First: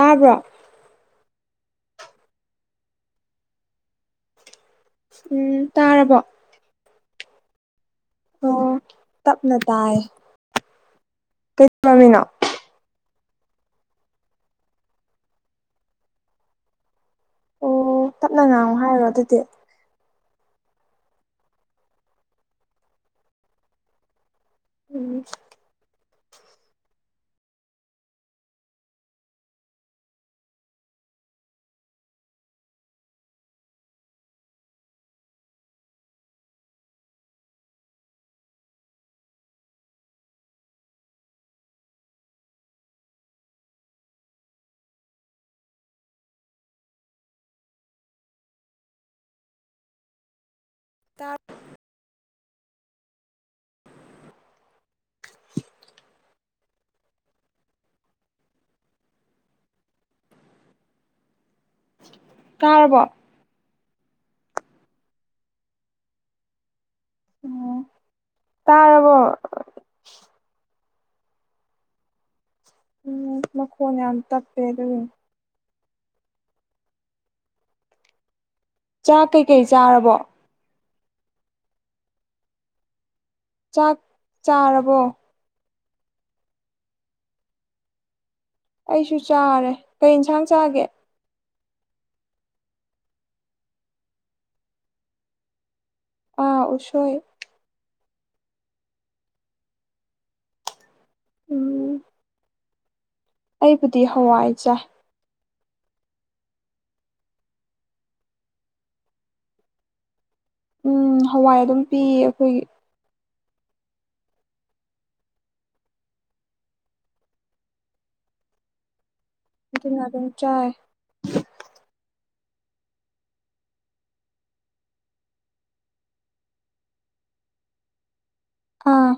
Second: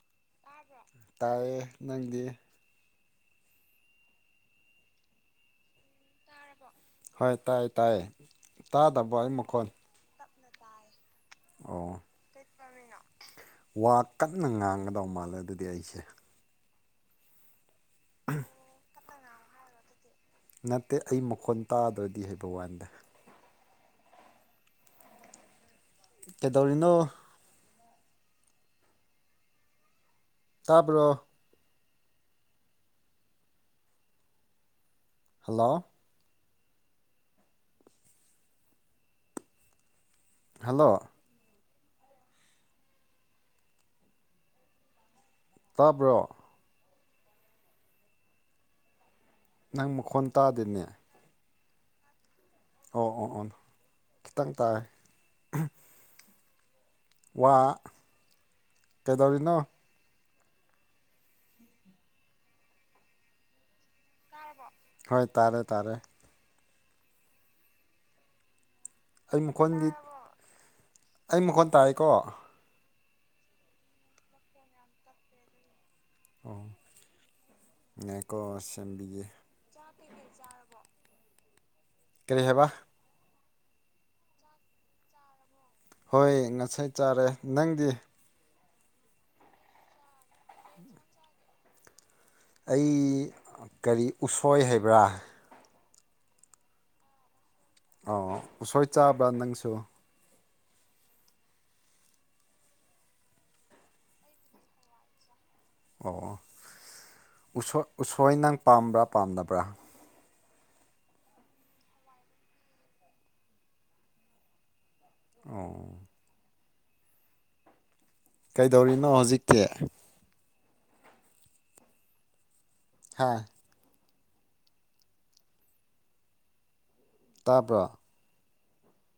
ꯑꯥꯕ꯭ꯔꯣ ꯇꯥꯏꯌꯦ ꯅꯪꯗꯤ ꯎꯝ ꯇꯥꯔꯕꯣ ꯍꯣꯏ ꯇꯥꯏ ꯇꯥꯏ ꯇꯥꯗꯕꯣ ꯑꯩ ꯃꯈꯣꯜ ꯑꯣ ꯀꯩꯗꯧꯃꯤꯅꯣ ꯋꯥ ꯀꯟꯅ ꯉꯥꯡꯒꯗꯧ ꯃꯥꯜꯂꯦ ꯑꯗꯨꯗꯤ ꯑꯩꯁꯦ ꯑꯣ ꯇꯞꯅ ꯉꯥꯡꯉꯨ ꯍꯥꯏꯔꯣ ꯑꯗꯨꯗꯤ ꯅꯠꯇꯦ ꯑꯩ ꯃꯈꯣꯟ ꯇꯥꯗ꯭ꯔꯗꯤ ꯍꯥꯏꯕ ꯋꯥꯟꯗ ꯎꯝ ꯀꯩꯗꯧꯔꯤꯅꯣ ꯇꯥꯕ꯭ꯔꯣ ꯍꯜꯂꯣ ꯍꯜꯂꯣ ꯇꯥꯕ꯭ꯔꯣ ꯅꯪ ꯃꯈꯣꯟ ꯇꯥꯗꯦꯅꯦ ꯇꯥ ꯑꯣ ꯍꯣ ꯍꯣꯟ ꯈꯤꯇꯪ ꯇꯥꯏ ꯋꯥ ꯀꯩꯗꯧꯔꯤꯅꯣ ꯇꯥꯔꯕꯣ ꯍꯣꯏ ꯇꯥꯔꯦ ꯇꯥꯔꯦ ꯇꯥꯔ ꯑꯩ ꯃꯈꯣꯟꯗꯤ ꯑꯩ ꯃꯈꯣꯟ ꯇꯥꯏꯌꯦꯀꯣ ꯎꯝ ꯃꯈꯣꯟ ꯌꯥꯝ ꯇꯞꯄꯦ ꯑꯗꯨꯒꯤꯅꯤ ꯑꯣ ꯌꯥꯏꯀꯣ ꯑ ꯁꯦꯝꯕꯤꯒꯦ ꯀꯩ ꯆꯥꯔꯕꯣ ꯀꯔꯤ ꯍꯥꯏꯕ ꯆꯥꯛ ꯆꯥꯔꯕꯣ ꯍꯣꯏ ꯉꯁꯥꯏ ꯆꯥꯔꯦ ꯅꯪꯗꯤ ꯑꯩꯁꯨ ꯆꯥꯔꯦ ꯀꯩ ꯏꯟꯁꯥꯡ ꯆꯥꯒꯦ ꯑꯩ ꯀꯔꯤ ꯎꯁꯣꯏ ꯍꯥꯏꯕ꯭ꯔꯥ ꯑꯥ ꯎꯁꯣꯏ ꯑꯧ ꯎꯁꯣꯏ ꯆꯥꯕ꯭ꯔꯥ ꯅꯪꯁꯨ ꯎꯝ ꯑꯩꯕꯨꯗꯤ ꯍꯋꯥꯏ ꯆꯥꯏ ꯑꯣ ꯑꯣ ꯎꯁꯣ-ꯎꯁꯣꯏ ꯅꯪ ꯄꯥꯝꯕ꯭ꯔꯥ ꯄꯥꯝꯗꯕ꯭ꯔꯥ ꯎꯝ ꯍꯋꯥꯏ ꯑꯗꯨꯝ ꯄꯤꯌꯦ ꯑꯈꯣꯏꯒꯤ ꯑꯧꯋꯣ ꯀꯩꯗꯧꯔꯤꯅꯣ ꯍꯧꯖꯤꯛ ꯑꯗꯨꯅ ꯑꯗꯨꯝ ꯆꯥꯏ ꯍꯥ ꯇꯥꯕ꯭ꯔꯥ ꯑꯥ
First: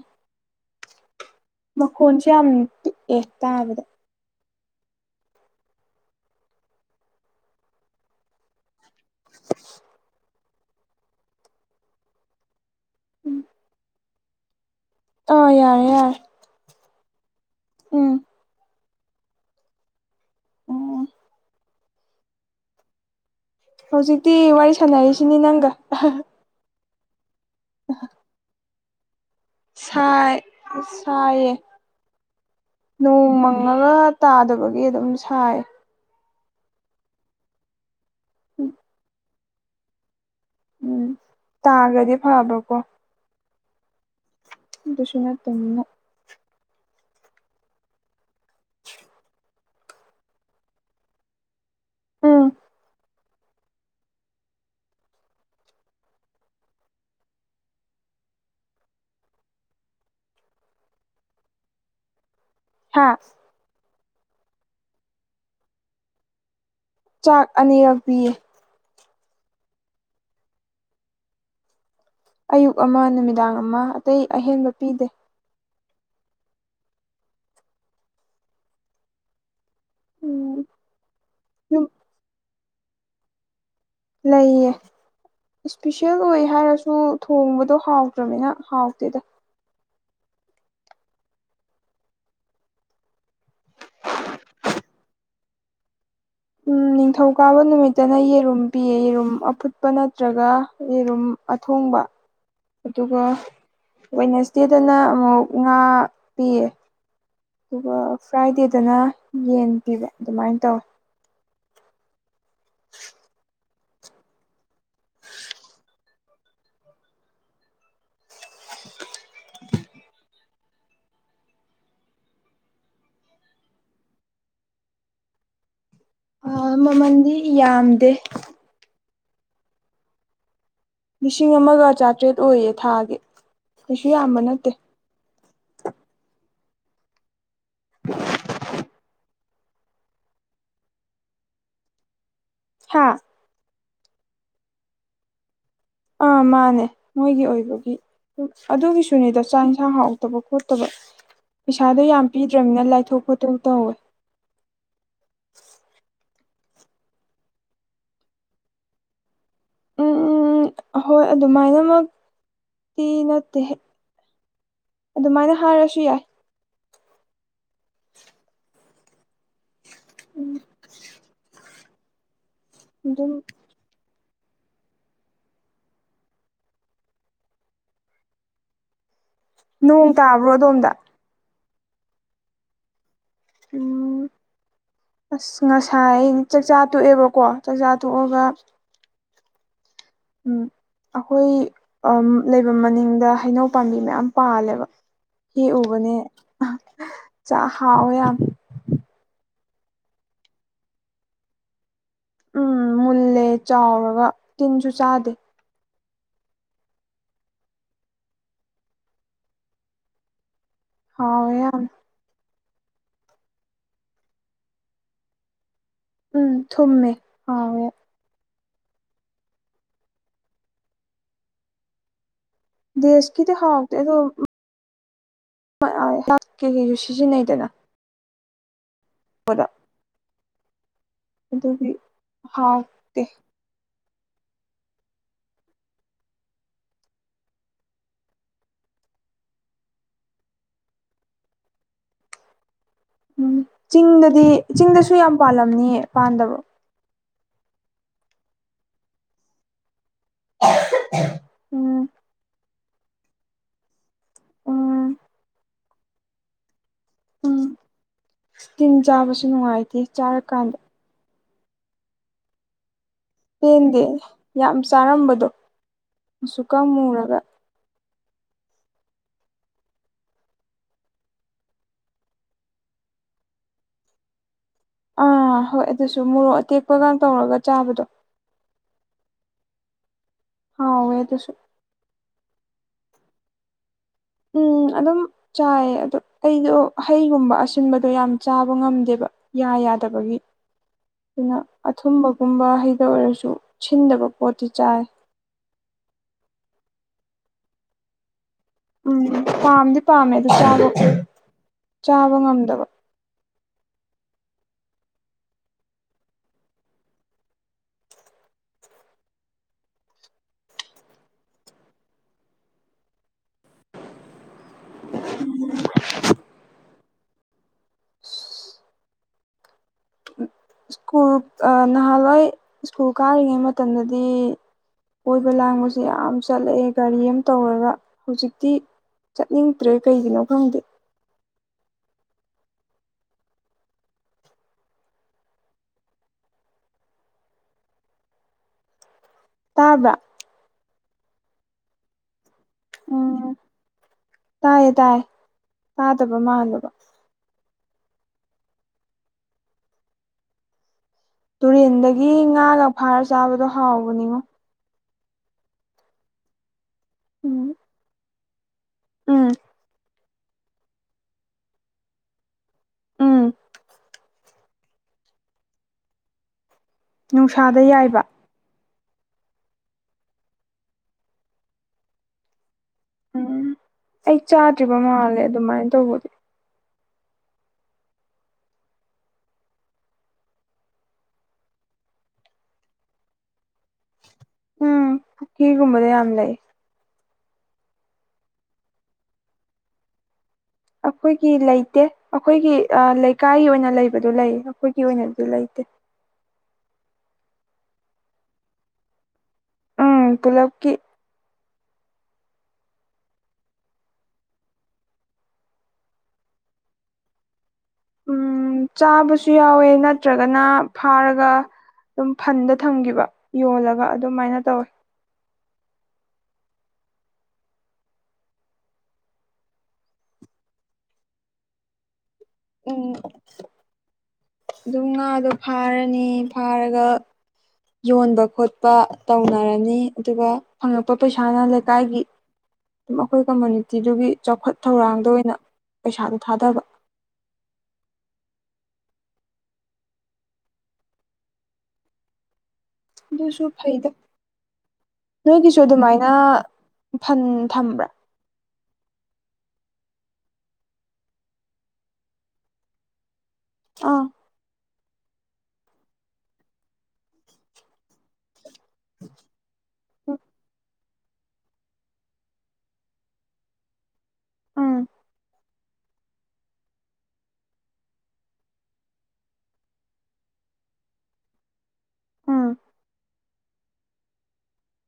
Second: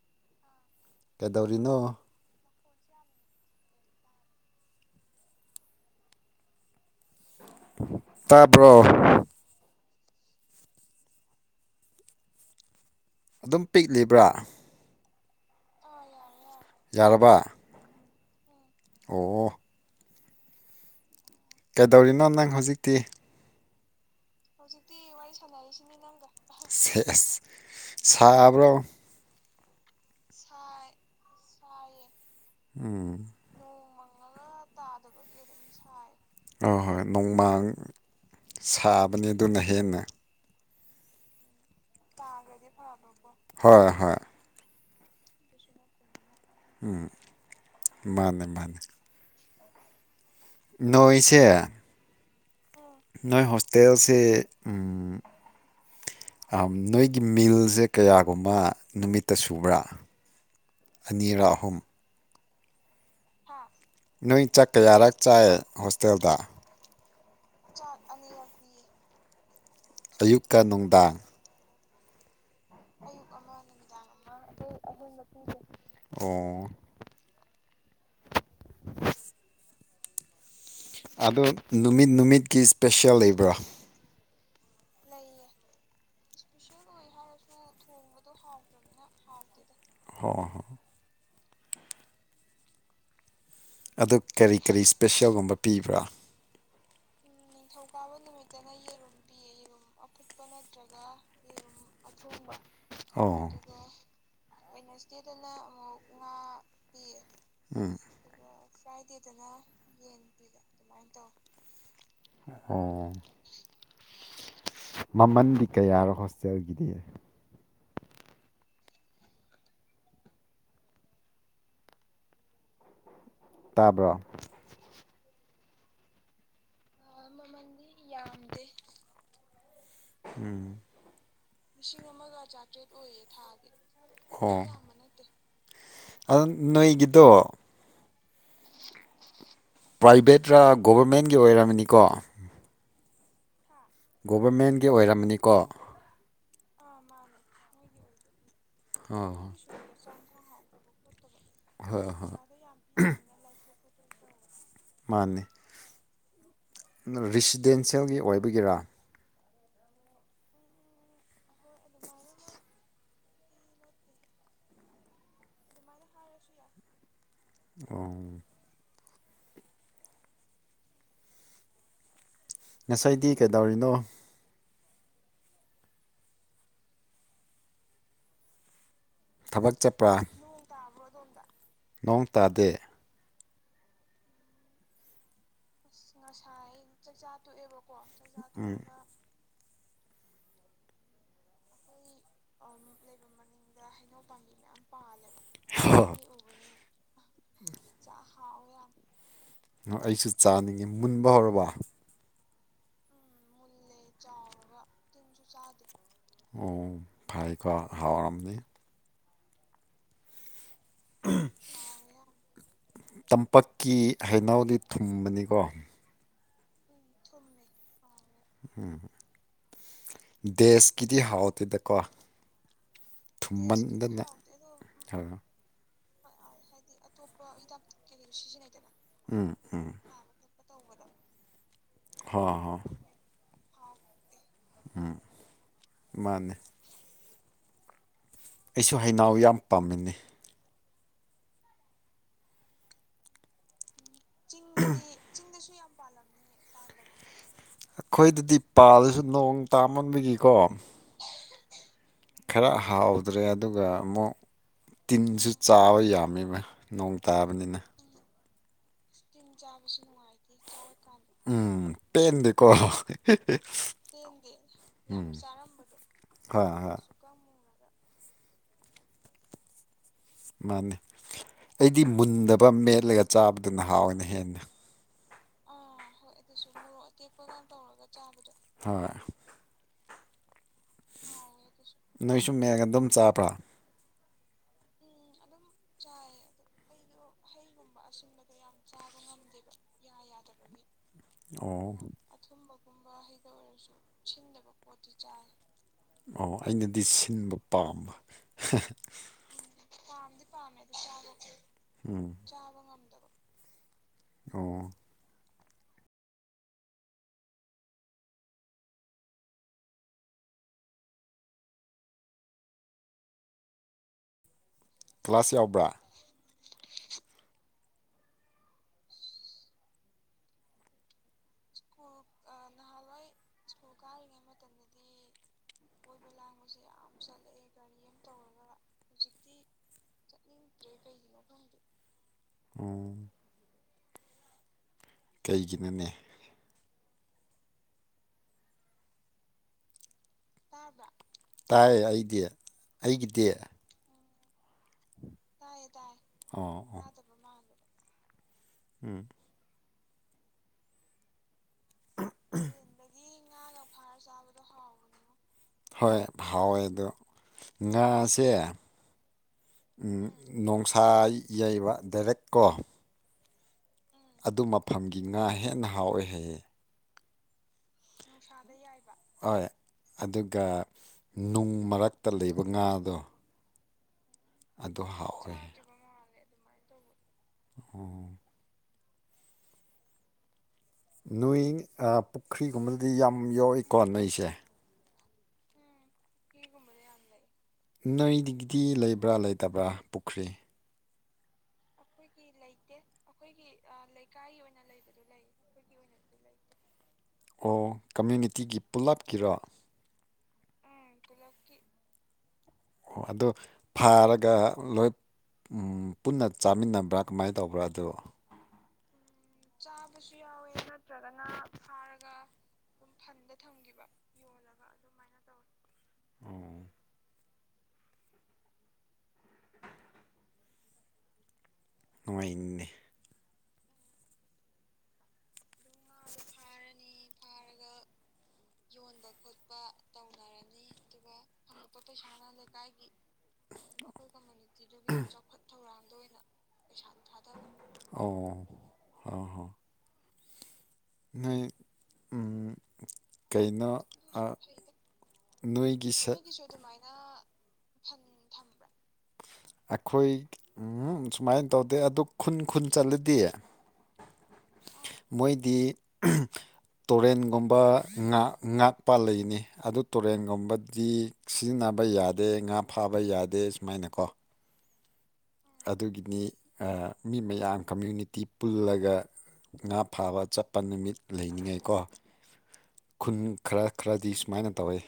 ꯀꯗꯧꯔꯤꯅ ꯃꯈꯣꯟꯁꯦ ꯌꯥꯝ ꯄꯤꯛꯑꯦ ꯇꯥꯕꯗ ꯇꯥꯕ꯭ꯔꯣ ꯎꯝ ꯑꯗꯨꯝ ꯄꯤꯛꯂꯤꯕ꯭ꯔꯥ ꯑꯥ ꯌꯥꯔꯦ ꯌꯥꯔꯦ ꯌꯥꯔꯕ ꯎꯝ ꯑꯣ ꯎꯝ ꯀꯩꯗꯧꯔꯤꯅꯣ ꯅꯪ ꯍꯧꯖꯤꯛꯇꯤ ꯍꯧꯖꯤꯛꯇꯤ ꯋꯥꯔꯤ ꯁꯥꯟꯅꯔꯤꯁꯤꯅꯤ ꯅꯪꯒ ꯁꯦꯁ ꯁꯥꯕ꯭ꯔꯣ ꯁꯥꯏ ꯁꯥꯏꯌꯦ ꯎꯝ ꯅꯣꯡ ꯃꯪꯉꯒꯥ ꯇꯥꯗꯕꯒꯤ ꯑꯗꯨꯝ ꯁꯥꯏ ꯍꯣꯏ ꯍꯣꯏ ꯅꯣꯡꯃꯥꯡ ꯁꯥꯕꯅꯤ ꯑꯗꯨꯅ ꯍꯦꯟꯅ ꯎꯝ ꯇꯥꯒꯔ ꯍꯣꯏ ꯍꯣꯏ ꯑꯗꯨꯁꯨ ꯅꯠꯇꯕꯅꯤꯅ ꯎꯝ ꯃꯥꯅꯦ ꯃꯥꯅꯦ ꯅꯣꯏꯁꯦ ꯎꯝ ꯅꯣꯏ ꯍꯣꯁꯇꯦꯜꯁꯤ ꯎꯝ ꯑꯥ ꯅꯣꯏꯒꯤ ꯃꯤꯜꯖꯦ ꯀꯌꯥꯒꯨꯝꯕ ꯅꯨꯃꯤꯠꯇ ꯁꯨꯕ꯭ꯔꯥ ꯑꯅꯤꯔ ꯑꯍꯨꯝ ꯍꯥꯥ ꯅꯣꯏ ꯆꯥꯛ ꯀꯌꯥꯔꯛ ꯆꯥꯏ ꯍꯣꯁꯇꯦꯜꯗ ꯆꯥꯛ ꯑꯅꯤꯔꯛ ꯄꯤꯌꯦ ꯑꯌꯨꯛꯀ ꯅꯨꯡꯗꯥꯡ ꯑꯌꯨꯛ ꯑꯃ ꯅꯨꯃꯤꯗꯥꯡ ꯑꯃ ꯑꯇꯩ ꯑꯍꯦꯟꯕ ꯄꯤꯗꯦ ꯑꯣ ꯎꯝ ꯑꯗꯣ ꯌꯨꯝ ꯅꯨꯃꯤꯠ ꯅꯨꯃꯤꯠꯀꯤ ꯏꯁꯄꯤꯁꯤꯑꯦꯜ ꯂꯩꯕ꯭ꯔꯥ ꯂꯩꯌꯦ ꯏꯁꯄꯤꯁꯦꯜ ꯑꯣꯏ ꯍꯥꯏꯔꯁꯨ ꯊꯣꯡꯕꯗꯣ ꯍꯥꯎꯇꯔꯃꯤꯅ ꯍꯥꯎꯇꯦꯗ ꯍꯣꯏ ꯍꯣꯏ ꯑꯗꯨ ꯀꯔꯤ ꯀꯔꯤ ꯏꯁꯄꯦꯁꯤꯑꯦꯜꯒꯨꯝꯕ ꯄꯤꯕ꯭ꯔꯥ ꯎꯝ ꯅꯤꯡꯊꯧꯀꯥꯕ ꯅꯨꯃꯤꯠꯇꯅ ꯌꯦꯔꯨꯝ ꯄꯤꯌꯦ ꯌꯦꯔꯨꯝ ꯑꯐꯨꯠꯄ ꯅꯠꯇ꯭ꯔꯒ ꯌꯦꯔꯨꯝ ꯑꯊꯣꯡꯕ ꯑꯗꯨꯒ ꯑꯣ ꯋꯦꯅꯦꯁꯗꯦꯗꯅ ꯑꯃꯨꯛ ꯉꯥ ꯄꯤꯌꯦ ꯎꯝ ꯑꯗꯨꯒ ꯐ꯭ꯔꯥꯏꯗꯦꯗꯅ ꯌꯦꯟ ꯄꯤꯕ ꯑꯗꯨꯃꯥꯏꯅ ꯇꯧꯋꯦ ꯑꯣ ꯃꯃꯟꯗꯤ ꯀꯌꯥꯔꯣ ꯍꯣꯁꯇꯦꯜꯒꯤꯗꯤ ꯇꯥꯕ꯭ꯔꯣ ꯃꯃꯜꯗꯤ ꯌꯥꯝꯗꯦ ꯎꯝ ꯂꯤꯁꯤꯡ ꯑꯃꯒ ꯆꯥꯇ꯭ꯔꯦꯠ ꯑꯣꯏꯌꯦ ꯊꯥꯒꯤ ꯀꯩꯁꯨ ꯌꯥꯝꯕ ꯅꯠꯇꯦ ꯑꯗꯨꯝ ꯅꯣꯏꯒꯤꯗꯣ [unintelligible] ꯄ꯭ꯔꯥꯏꯕꯦꯠꯔꯥ ꯒꯣꯕꯔꯃꯦꯟꯒꯤ ꯑꯣꯏꯔꯝꯅꯤꯀꯣ ꯍꯥꯥ ꯒꯣꯕꯔꯃꯦꯟꯒꯤ ꯑꯣꯏꯔꯝꯃꯅꯤꯀꯣ ꯑꯥ ꯃꯥꯅꯦ ꯃꯣꯏꯒꯤ ꯑꯣꯏꯕꯒꯤ ꯑꯣ ꯑꯗꯨꯒꯤꯁꯨꯅꯦꯗ ꯆꯥꯛ ꯌꯦꯟꯁꯥꯡ ꯍꯥꯎ ꯇꯕ ꯈꯣꯠꯇꯕ ꯄꯩꯁꯥꯗꯣ ꯍꯣꯏ ꯌꯥꯝ ꯍꯣꯏ ꯄꯤꯗ꯭ꯔꯅꯤꯅ ꯂꯥꯏꯊꯣꯛ ꯈꯣꯠꯇꯣꯛ ꯇꯧꯋꯦ ꯃꯥꯅꯦ ꯔꯤꯁꯤꯗꯦꯟꯁꯤꯌꯦꯜꯒꯤ ꯑꯣꯏꯕꯒꯤꯔꯥ ꯎꯝ ꯎꯝ ꯎꯝ ꯍꯣꯏ ꯑꯗꯨꯃꯥꯏꯅ ꯃꯛꯇꯤ ꯅꯠꯇꯦꯍꯦ ꯑꯗꯨꯃꯥꯏꯅ ꯍꯥꯏꯔꯁꯨ ꯌꯥꯏ ꯑꯣ ꯎꯝ ꯉꯁꯥꯏꯗꯤ ꯑꯗꯨꯝ ꯀꯩꯗꯧꯔꯤꯅꯣ ꯊꯕꯛ ꯆꯠꯄ꯭ꯔꯥ ꯇꯥꯕ꯭ꯔꯣ ꯅꯣꯡ ꯑꯗꯣꯝꯗ ꯇꯥꯕꯔꯣ ꯑꯗꯣꯝꯗ ꯅꯣꯡ ꯇꯥꯗꯦ ꯎꯨ ꯑꯁ ꯉꯁꯥꯏ ꯆꯥꯛꯆꯥ ꯇꯣꯛꯑꯦꯕꯀꯣ ꯆꯥꯛꯆꯥ ꯇꯣꯛꯑꯒ ꯎꯝ ꯎꯝ ꯑꯩꯈꯣꯏ ꯑꯝ ꯂꯩꯕ ꯃꯅꯤꯡꯗ ꯍꯩꯅꯧ ꯄꯥꯝꯕꯤ ꯃꯌꯥꯝ ꯄꯥꯜꯂꯦꯕ ꯍꯦꯛꯎꯕꯅꯦ ꯆ ꯍꯥꯎꯋꯦ ꯌꯥꯝ ꯑꯩꯁꯨ ꯆꯥꯅꯤꯡꯉꯤ ꯃꯨꯟꯕ ꯍꯧꯔꯕ ꯎꯝ ꯃꯨꯜꯂꯦ ꯆꯥꯎꯔꯒ ꯇꯤꯟꯁꯨ ꯆꯥꯗꯦ ꯆꯗꯦ ꯎ ꯐꯩꯀꯣ ꯍꯥꯎꯔꯝꯅꯤ ꯍꯥꯎꯋꯦ ꯌꯥꯝ ꯇꯝꯄꯛꯀꯤ ꯍꯩꯩꯅꯧꯗꯤ ꯊꯨꯝꯕꯅꯤꯀꯣ ꯎꯝ ꯊꯨꯝꯃꯦ ꯍꯥꯑꯣꯏ ꯎꯝ ꯗꯦꯁꯀꯤꯗꯤ ꯍꯥꯎꯇꯦꯗꯀꯣ ꯗꯦꯖꯀꯤꯗꯤ ꯍꯥꯎꯇꯗꯣ ꯊꯨꯝꯃꯟꯗꯅ ꯍꯣꯏ ꯑꯗꯣ ꯍ ꯀꯦ [unintelligible] ꯀꯁꯨ ꯁꯤꯖꯤꯟꯅꯩꯗꯅ ꯎꯝ ꯄꯣꯠꯇ ꯎꯝ ꯑꯗꯨꯒꯤ ꯍꯣ ꯍꯣ ꯍꯥꯎꯠ ꯇꯦ ꯎꯝ ꯃꯥꯅꯦ ꯑꯩꯁꯨ ꯍꯩꯩꯅꯎ ꯌꯥꯝ ꯄꯥꯝꯃꯤꯟꯅꯦ ꯎꯝ ꯆꯤꯡꯗꯗꯤ ꯆꯤꯡꯗꯁꯨ ꯌꯥꯝ ꯄꯥꯜꯂꯝꯅꯤ ꯄꯥꯟꯗꯕ꯭ꯔꯣ ꯑꯩꯈꯣꯏꯗꯗꯤ ꯄꯥꯜꯂꯁꯨ ꯅꯣꯡ ꯇꯥꯃꯟꯕꯒꯤꯀꯣ ꯎꯝ ꯈꯔ ꯍꯥꯎꯗ꯭ꯔꯦ ꯑꯗꯨꯒ ꯑꯃꯨꯛ ꯎꯝ ꯇꯤꯟꯁꯨ ꯆꯥꯕ ꯌꯥꯝꯃꯤꯕ ꯅꯣꯡ ꯎꯝ ꯇꯥꯕꯅꯤꯅ ꯇꯤꯟ ꯆꯥꯕꯁꯨ ꯅꯨꯡꯉꯥꯏꯇꯦ ꯆꯥꯔꯀꯥꯟꯗ ꯎꯝ ꯄꯦꯟꯗꯦꯀꯣ ꯄꯦꯟꯗꯦ ꯌꯥꯝ ꯆꯥꯔꯝꯕꯗꯣ ꯃꯨꯁꯨꯛ ꯍꯣꯏ ꯀ ꯍꯣꯏ ꯃꯨꯔꯒ ꯃꯥꯅꯤ ꯑꯩꯗꯤ ꯃꯨꯟꯗꯕ ꯃꯦꯠꯂꯒ ꯆꯥꯕꯗꯨꯅ ꯍꯥꯑꯣꯏ ꯍꯥꯎꯋꯦꯅ ꯍꯦꯟꯅ ꯑꯥ ꯍꯣꯏ ꯑꯗꯨꯁꯨ ꯃꯣꯔꯣꯛ ꯑꯇꯦꯛꯄꯒ ꯇꯧꯔꯒ ꯆꯥꯕꯗꯣ ꯍꯣꯏ ꯍꯥꯎꯏ ꯑꯗꯨꯁꯨ ꯅꯣꯏꯁꯨ ꯃꯦꯜ ꯒꯗꯝ ꯆꯥꯕꯔꯥ ꯎꯝ ꯑꯗꯨꯝ ꯆꯥꯏꯌꯦ ꯑꯗꯣ ꯑꯩꯗꯣ ꯍꯩꯒꯨꯝꯕ ꯑꯁꯤꯟꯕꯗꯣ ꯌꯥꯝ ꯆꯥꯕ ꯉꯝꯗꯦꯕ ꯌꯥ ꯌꯥꯗꯕꯒꯤ ꯅ ꯑꯣ ꯑꯊꯨꯝꯕꯒꯨꯝꯕ ꯍꯩꯗ ꯑꯣꯏꯔꯁꯨ ꯁꯤꯟꯗꯕ ꯄꯣꯠꯇꯤ ꯆꯥꯏ ꯑꯣ ꯑꯩꯅꯗꯤ ꯁꯤꯟꯕ ꯄꯥꯝꯕ ꯎꯝ ꯄꯥꯝꯗꯤ ꯄꯥꯝꯃꯦ ꯑꯗꯨ ꯆꯥꯕꯛꯁꯦ ꯎꯝ ꯆꯥꯕ ꯉꯝꯗꯕ ꯑꯣ ꯀ꯭ꯂꯥꯁ ꯌꯥꯎꯕ꯭ꯔꯥ [unintelligible] ꯁ꯭ꯀꯨꯜ ꯑ ꯅꯍꯥꯜꯋꯥꯏ ꯁ꯭ꯀꯨꯜ ꯀꯥꯔꯤꯉꯩ ꯃꯇꯝꯗꯗꯤ ꯀꯣꯏꯕ ꯂꯥꯡꯕꯁꯦ ꯌꯥꯝ ꯆꯠꯂꯛꯑꯦ ꯒꯥꯔꯤ ꯑꯝ ꯇꯧꯔꯒ ꯍꯧꯖꯤꯛꯇꯤ ꯆꯠꯅꯤꯡꯇ꯭ꯔꯦ ꯀꯩꯒꯤꯅꯣ ꯈꯪꯗꯦ ꯎꯝ ꯀꯩꯒꯤꯅꯣꯅꯦ ꯇꯥꯕ꯭ꯔꯥ ꯇꯥꯏꯌꯦ ꯑꯩꯗꯤ ꯑꯩꯒꯤꯗꯤ ꯎꯝ ꯇꯥꯏꯌꯦ ꯇꯥꯏ ꯇꯥꯗꯕ ꯑꯣ ꯃꯥꯜꯂꯨꯕ ꯑꯣ ꯎꯝ ꯇꯨꯔꯦꯟꯗꯒꯤ ꯉꯥꯒ ꯐꯥꯔ ꯆꯥꯕꯗꯣ ꯍꯥꯎꯕꯅꯤꯉꯣ ꯍꯣꯏ ꯍꯥꯎꯋꯦ ꯑꯗꯣ ꯎꯝ ꯉꯥꯁꯦ ꯎꯝ ꯅꯣꯡꯁꯥ ꯌꯩꯕ ꯗꯥꯏꯔꯦꯛ ꯀꯣ ꯎꯝ ꯑꯗꯨ ꯃꯐꯝꯒꯤ ꯉꯥ ꯍꯦꯟꯅ ꯍꯥꯎꯋꯦ ꯍꯥꯏꯌꯦ ꯅꯨꯡꯁꯥꯗ ꯌꯥꯏꯕ ꯍꯣꯏ ꯑꯗꯨꯒ ꯅꯨꯡ ꯃꯔꯛꯇ ꯂꯩꯕ ꯉꯥꯗꯣ ꯎꯝ ꯑꯩ ꯆꯥꯗ꯭ꯔꯤꯕ ꯑꯗꯨ ꯃꯥꯜꯂꯦ ꯍꯥꯎꯋꯦ ꯍꯥꯏ꯫ ꯑꯗꯨꯃꯥꯏꯟ ꯇꯧꯕꯗꯤ ꯑꯣ ꯅꯣꯏ ꯑ ꯄꯨꯈ꯭ꯔꯤꯒꯨꯝꯕꯗꯤ ꯌꯥꯝ ꯌꯣꯛꯏꯀꯣ ꯅꯣꯏꯁꯦ ꯎꯝ ꯄꯨꯈꯤꯒꯨꯝꯕꯗ ꯌꯥꯝ ꯂꯩ ꯅꯣꯏꯗꯒꯤꯗꯤ ꯂꯩꯕ꯭ꯔꯥ ꯂꯩꯇꯕ꯭ꯔꯥ ꯄꯨꯈ꯭ꯔꯤ ꯑꯈꯣꯏꯒꯤ ꯂꯩꯇꯦ ꯑꯈꯣꯏꯒꯤ ꯑ ꯂꯩꯀꯥꯏꯒꯤ ꯑꯣꯏꯅ ꯂꯩꯕꯗꯣ ꯂꯩꯌꯦ ꯑꯩꯈꯣꯏꯒꯤ ꯑꯣꯏꯅ ꯗꯤ ꯂꯩꯥꯇꯦ ꯑꯣ ꯀꯝꯃ꯭ꯌꯨꯅꯤꯇꯤꯒꯤ ꯄꯨꯜꯂꯞꯀꯤꯔꯣ ꯎꯝ ꯄꯨꯜꯂꯞꯀꯤ ꯂꯞꯀꯤ ꯑꯣ ꯑꯗꯨ ꯐꯥꯔꯒ ꯂꯣꯏ ꯎꯝ ꯄꯨꯟꯅ ꯆꯥꯃꯤꯟꯅꯕ꯭ꯔꯥ ꯀꯃꯥꯏ ꯇꯧꯕ꯭ꯔꯥ ꯑꯗꯨ ꯎꯝ ꯆꯥꯕꯁꯨ ꯌꯥꯎꯋꯦ ꯅꯠꯇ꯭ꯔꯒꯅ ꯐꯥꯔꯒ ꯑꯗꯨꯝ ꯐꯟꯗ ꯊꯝꯒꯤꯕ ꯌꯣꯜꯂꯒ ꯑꯗꯨꯃꯥꯏꯅ ꯇꯧꯋꯦ ꯑꯣ ꯅꯨꯡꯉꯥꯏꯟ ꯎꯝ ꯑꯗꯨꯝ ꯉꯥꯗꯣ ꯐꯥꯔꯅꯤ ꯐꯥꯔꯒ ꯌꯣꯟꯕ ꯈꯣꯠ ꯄ ꯇꯧꯅꯔꯅꯤ ꯑꯗꯨꯒ ꯐꯪꯉꯛꯄ ꯄꯩꯁꯥꯅ ꯂꯩꯀꯥꯏꯒꯤ ꯗꯨꯝ ꯑꯩꯈꯣꯏ ꯀꯝꯃꯨꯅꯤꯇꯤꯗꯨꯒꯤ ꯆꯥꯎꯈꯠ ꯊꯧꯔꯥꯡꯗ ꯑꯣꯏꯅ ꯄꯩꯁꯥꯗꯨ ꯊꯥꯗꯕ ꯑꯣ ꯍꯥ ꯍꯥ ꯅꯣꯏ ꯎꯝ ꯑꯗꯨꯁꯨ ꯀꯩꯅꯣ ꯐꯩꯗ ꯑꯥ ꯅꯣꯏꯒꯤꯁꯨ ꯑꯗꯨꯃꯥꯏꯅ ꯐꯟ ꯊꯝꯕ꯭ꯔꯥ ꯑꯩꯈꯣꯏ ꯎꯝ ꯁꯨꯃꯥꯏꯟ ꯇꯧꯗꯦ ꯑꯗꯨ ꯈꯨꯟ ꯈꯨꯟ ꯆꯠꯂꯗꯤ ꯑꯥ ꯃꯣꯏꯗꯤ ꯇꯣꯔꯦꯟꯒꯨꯝꯕ ꯉꯥ ꯉꯥꯛꯄ ꯂꯩꯅꯦ ꯑꯗꯨ ꯇꯣꯔꯦꯟꯒꯨꯝꯕ ꯗꯤ ꯁꯤꯖꯤꯟꯅꯕ ꯌꯥꯗꯦ ꯉꯥ ꯐꯥꯕ ꯌꯥꯗꯦ ꯁꯨꯃꯥꯏꯅ ꯀꯣ ꯎꯝ ꯑꯗꯨꯒꯤꯅꯤ ꯑꯥ ꯃꯤ ꯃꯌꯥꯝ ꯀꯝꯃ꯭ꯌꯨꯅꯤꯇꯤ ꯄꯨꯜꯂꯒ ꯉꯥ ꯐꯥꯕ ꯆꯠꯄ ꯅꯨꯃꯤꯠ ꯂꯩꯅꯤꯡꯉꯥꯏꯀꯣ ꯎꯝ ꯎꯝ ꯈꯔ ꯈꯔꯗꯤ ꯁꯨꯃꯥꯏꯅ ꯇꯧꯋꯦ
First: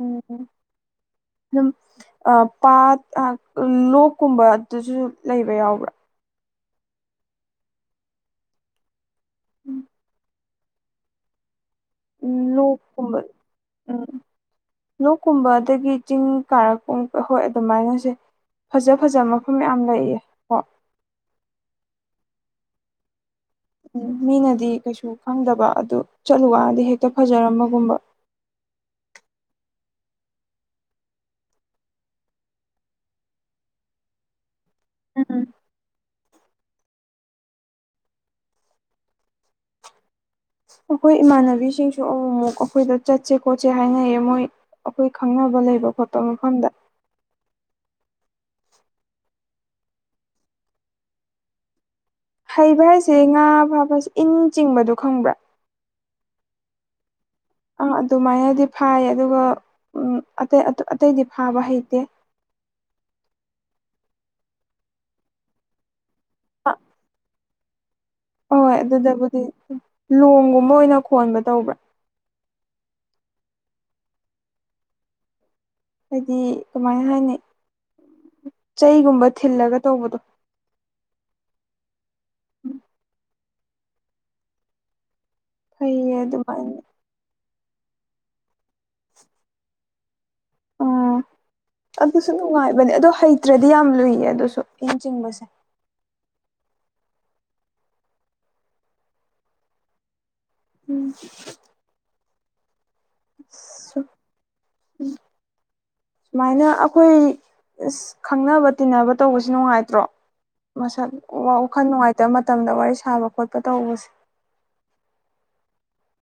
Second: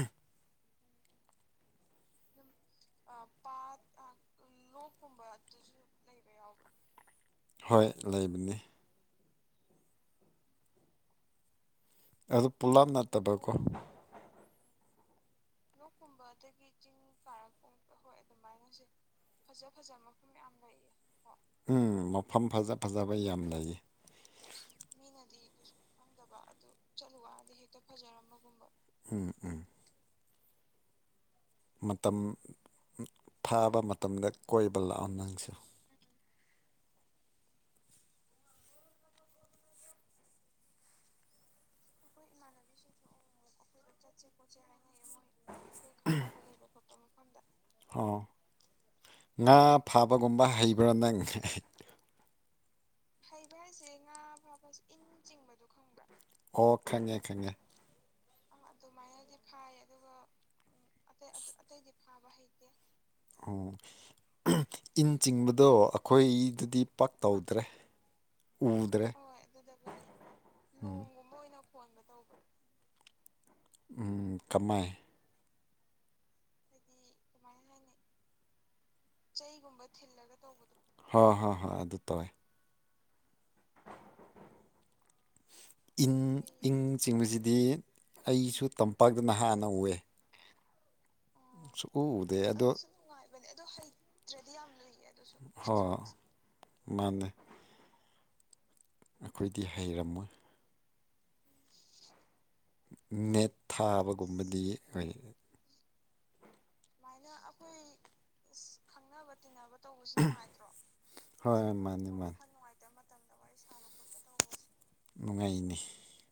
ꯎꯝ ꯂꯨꯝ ꯑꯥ ꯄꯥꯠ ꯑꯥ ꯂꯣꯛ ꯀꯨꯝꯕ ꯗꯨꯁꯨ ꯂꯩꯕ ꯌꯥꯎꯕ꯭ꯔꯥ ꯍꯣꯏ ꯂꯩꯕꯅꯦ ꯎꯝ ꯎꯝ ꯑꯗꯨ ꯂꯣꯛ ꯄꯨꯂꯞ ꯀꯨꯝꯕ ꯅꯠꯇꯕꯀꯣ ꯎꯝ ꯂꯣꯛꯀꯨꯝꯕ ꯑꯗꯒꯤ ꯆꯤꯡ ꯀꯥꯔꯛꯀꯨꯝ ꯍꯣꯏ ꯑꯗꯨꯃꯥꯏꯅꯁꯦ ꯐꯖ ꯐꯖꯕ ꯃꯐꯝ ꯌꯥꯝ ꯂꯩꯌꯦ ꯀꯣ ꯎꯝ ꯃꯐꯝ ꯐꯖ ꯐꯖꯕ ꯌꯥꯝ ꯂꯩꯌꯦ ꯎꯝ ꯃꯤꯅꯗꯤ ꯀꯩꯁꯨ ꯈꯪꯗꯕ ꯑꯗꯨ ꯆꯠꯂꯨ ꯆꯠꯂꯨ ꯋꯥꯗꯤ ꯍꯦꯛꯇ ꯐꯖꯔꯝꯕꯒꯨꯝꯕ ꯎꯝ ꯎꯝ ꯃꯇꯝ ꯐꯥꯕ ꯃꯇꯝꯗ ꯀꯣꯏꯕ ꯂꯥꯛꯑꯣ ꯎꯝ ꯅꯪꯁꯨ ꯑꯩꯈꯣꯏ ꯏꯃꯥꯟꯅꯕꯤꯁꯤꯡꯁꯨ ꯑꯃꯨ ꯑꯃꯨꯛ ꯑꯩꯈꯣꯏꯗ ꯆꯠꯁꯦ ꯈꯣꯠꯁꯦ ꯍꯥꯏꯅꯩꯌꯦ ꯃꯣꯏ ꯑꯩꯈꯣꯏ ꯈꯪꯅꯕ ꯂꯩꯕ ꯈꯣꯠꯄ ꯃꯐꯝꯗ ꯑꯣ ꯉꯥ ꯐꯥꯕꯒꯨꯝꯕ ꯍꯩꯕ꯭ꯔꯥ ꯅꯪ ꯍꯩꯕ ꯍꯥꯏꯁꯦ ꯉꯥ ꯐꯥꯕꯁ ꯏꯟ ꯆꯤꯡꯕꯗꯣ ꯈꯪꯕ꯭ꯔꯥ ꯑꯣ ꯈꯪꯉꯦ ꯈꯪꯉꯦ ꯑꯥ ꯑꯗꯨꯃꯥꯏꯅꯗꯤ ꯐꯥꯏ ꯑꯗꯨꯒ ꯑꯇꯩ ꯑꯇꯩꯗꯤ ꯐꯥꯕ ꯍꯩꯇꯦ ꯑꯣ ꯏꯟ ꯆꯤꯡꯕꯗꯣ ꯑꯩꯈꯣꯏꯗꯗꯤ ꯄꯛ ꯇꯧꯗ꯭ꯔꯦ ꯍꯣꯏ ꯎꯗ꯭ꯔꯦ ꯑꯗꯨꯗꯕꯨꯗꯤ ꯂꯣꯡꯒꯨꯝꯕ ꯑꯣꯏꯅ ꯈꯣꯟꯕ ꯇꯧꯕ꯭ꯔꯥ ꯎꯝ ꯀꯃꯥꯏ ꯍꯥꯏꯗꯤ ꯀꯃꯥꯏꯅ ꯍꯥꯏꯅꯤ ꯆꯩꯒꯨꯝꯕ ꯊꯤꯜꯂꯒ ꯇꯧꯕꯗꯣ ꯍꯣꯏ ꯍꯣꯏ ꯍꯣꯏ ꯑꯗꯨ ꯇꯧꯋꯦ ꯎꯝ ꯏꯟ ꯐꯩꯌꯦ ꯏꯪ ꯑꯗꯨꯃꯥꯏꯅ ꯆꯤꯡꯕꯁꯤꯗꯤ ꯑꯩꯁꯨ ꯇꯝꯄꯥꯛꯇꯅ ꯅꯍꯥꯟꯅ ꯎꯏꯑ ꯎꯝ ꯑꯗꯨꯁꯨ ꯎꯗꯦ ꯅꯨꯡꯉꯥꯏꯕꯅꯦ ꯑꯗꯨꯁꯨ ꯑꯗꯣ ꯍꯩꯇ꯭ꯔꯗꯤ ꯌꯥꯝ ꯂꯨꯏꯌꯦ ꯑꯗꯨꯁꯨ ꯏꯟ ꯆꯤꯡꯕꯁꯦ ꯍꯣꯏ ꯃꯥꯅꯦ ꯑꯩꯈꯣꯏꯗꯤ ꯍꯩꯔꯝꯃꯣꯏ ꯎꯝ ꯅꯦꯠ ꯊꯥꯕꯒꯨꯝꯕꯗꯤ ꯑꯩꯏ ꯨꯃꯥꯏꯅ ꯁꯨꯃꯥꯏꯅ ꯑꯩꯈꯣꯏ ꯑꯁ ꯇꯤꯟꯅꯕ ꯈꯪꯅꯕ ꯇꯧꯕꯁꯤ ꯇꯤꯟꯅꯕ ꯅꯨꯡꯉꯥꯏꯇ꯭ꯔꯣ ꯇꯧꯕꯁꯤꯥꯏ ꯃꯁꯛ ꯋꯥꯈꯜ ꯅꯨꯡꯉꯥꯏꯇꯕ ꯃꯇꯝꯗ ꯋꯥꯔꯤ ꯁꯥꯕ ꯈꯣꯠꯄ ꯇꯧꯕꯁꯦ ꯅꯨꯡꯉꯥꯏꯅꯤ